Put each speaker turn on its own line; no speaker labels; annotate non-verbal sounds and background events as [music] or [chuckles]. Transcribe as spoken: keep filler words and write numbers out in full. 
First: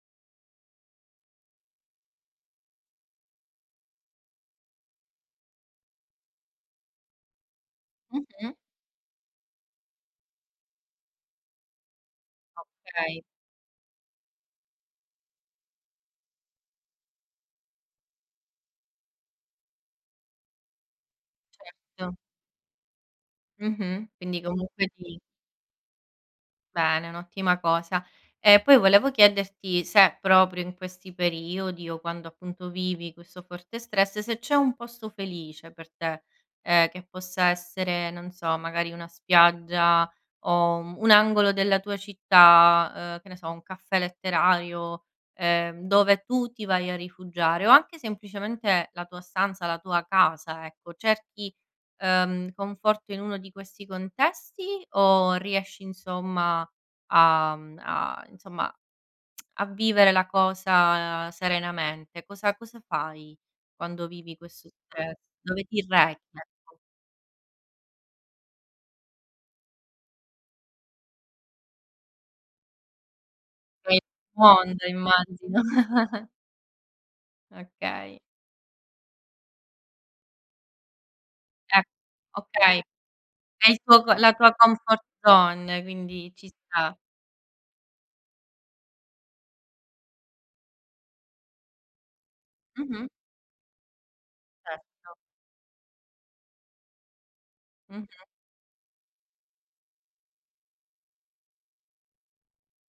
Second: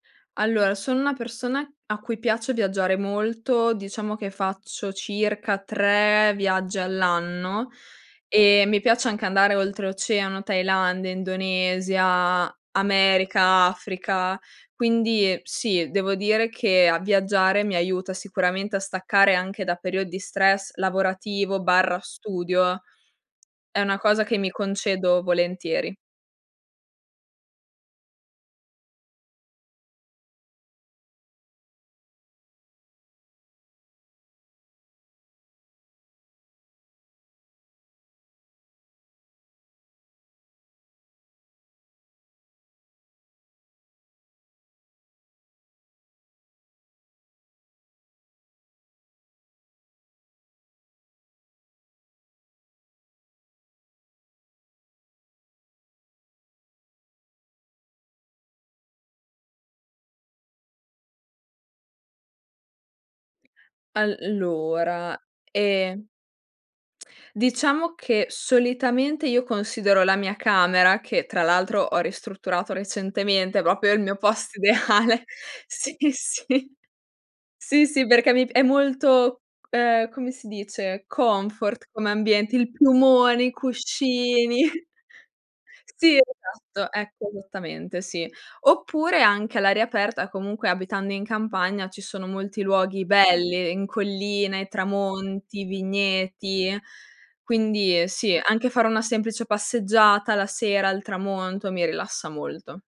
Allora sono una persona a cui piace viaggiare molto. Diciamo che faccio circa tre viaggi all'anno
Mh-mh.
e mi piace anche andare oltreoceano, Thailandia, Indonesia,
Okay.
America, Africa. Quindi, ehm, sì, devo dire che a viaggiare mi aiuta sicuramente a staccare anche da periodi stress lavorativo barra
Certo.
studio. È una
Mh-mh.
cosa che
Quindi
mi
comunque ti
concedo volentieri.
Bene, è un'ottima cosa. E poi volevo chiederti se proprio in questi periodi o quando appunto vivi questo forte stress, se c'è un posto felice per te, ehm, che possa essere, non so, magari una spiaggia o, uhm, un angolo della tua città, uhm, che ne so, un caffè letterario, ehm, dove tu ti vai a rifugiare, o anche semplicemente la tua stanza, la tua casa, ecco. Cerchi, uhm, conforto in uno di questi contesti o riesci, insomma, a mhmm, a insomma [smacks lips] a vivere la cosa serenamente? Cosa cosa fai quando
al
vivi questo stress?
lora,
Dove ti
ehm
rechi? Ecco.
diciamo che solitamente io considero la mia camera, che tra l'altro ho ristrutturato recentemente, propio
È
il
il
mio posto
mondo
ideale.
immagino
Sì,
[chuckles]
sì. Sì, sì
Okay.
perché mi pi è molto, ehm, come si dice,
È
confort come ambiente, il
okay.
piumone, i
È il tuo co la tua
cuscini
confort zone,
Sì,
quindi ci
esatto,
sta.
ecco, esattamente, sì. Oppure anche all'aria aperta, comunque abitando in campagna ci sono molti luoghi
Mh-mh.
belli in colline,
Certo.
tramonti, vigneti. Quindi, ehm,
Mh-mh.
sì, anche fare una semplice passeggiata la sera al tramonto, mi rilassa molto.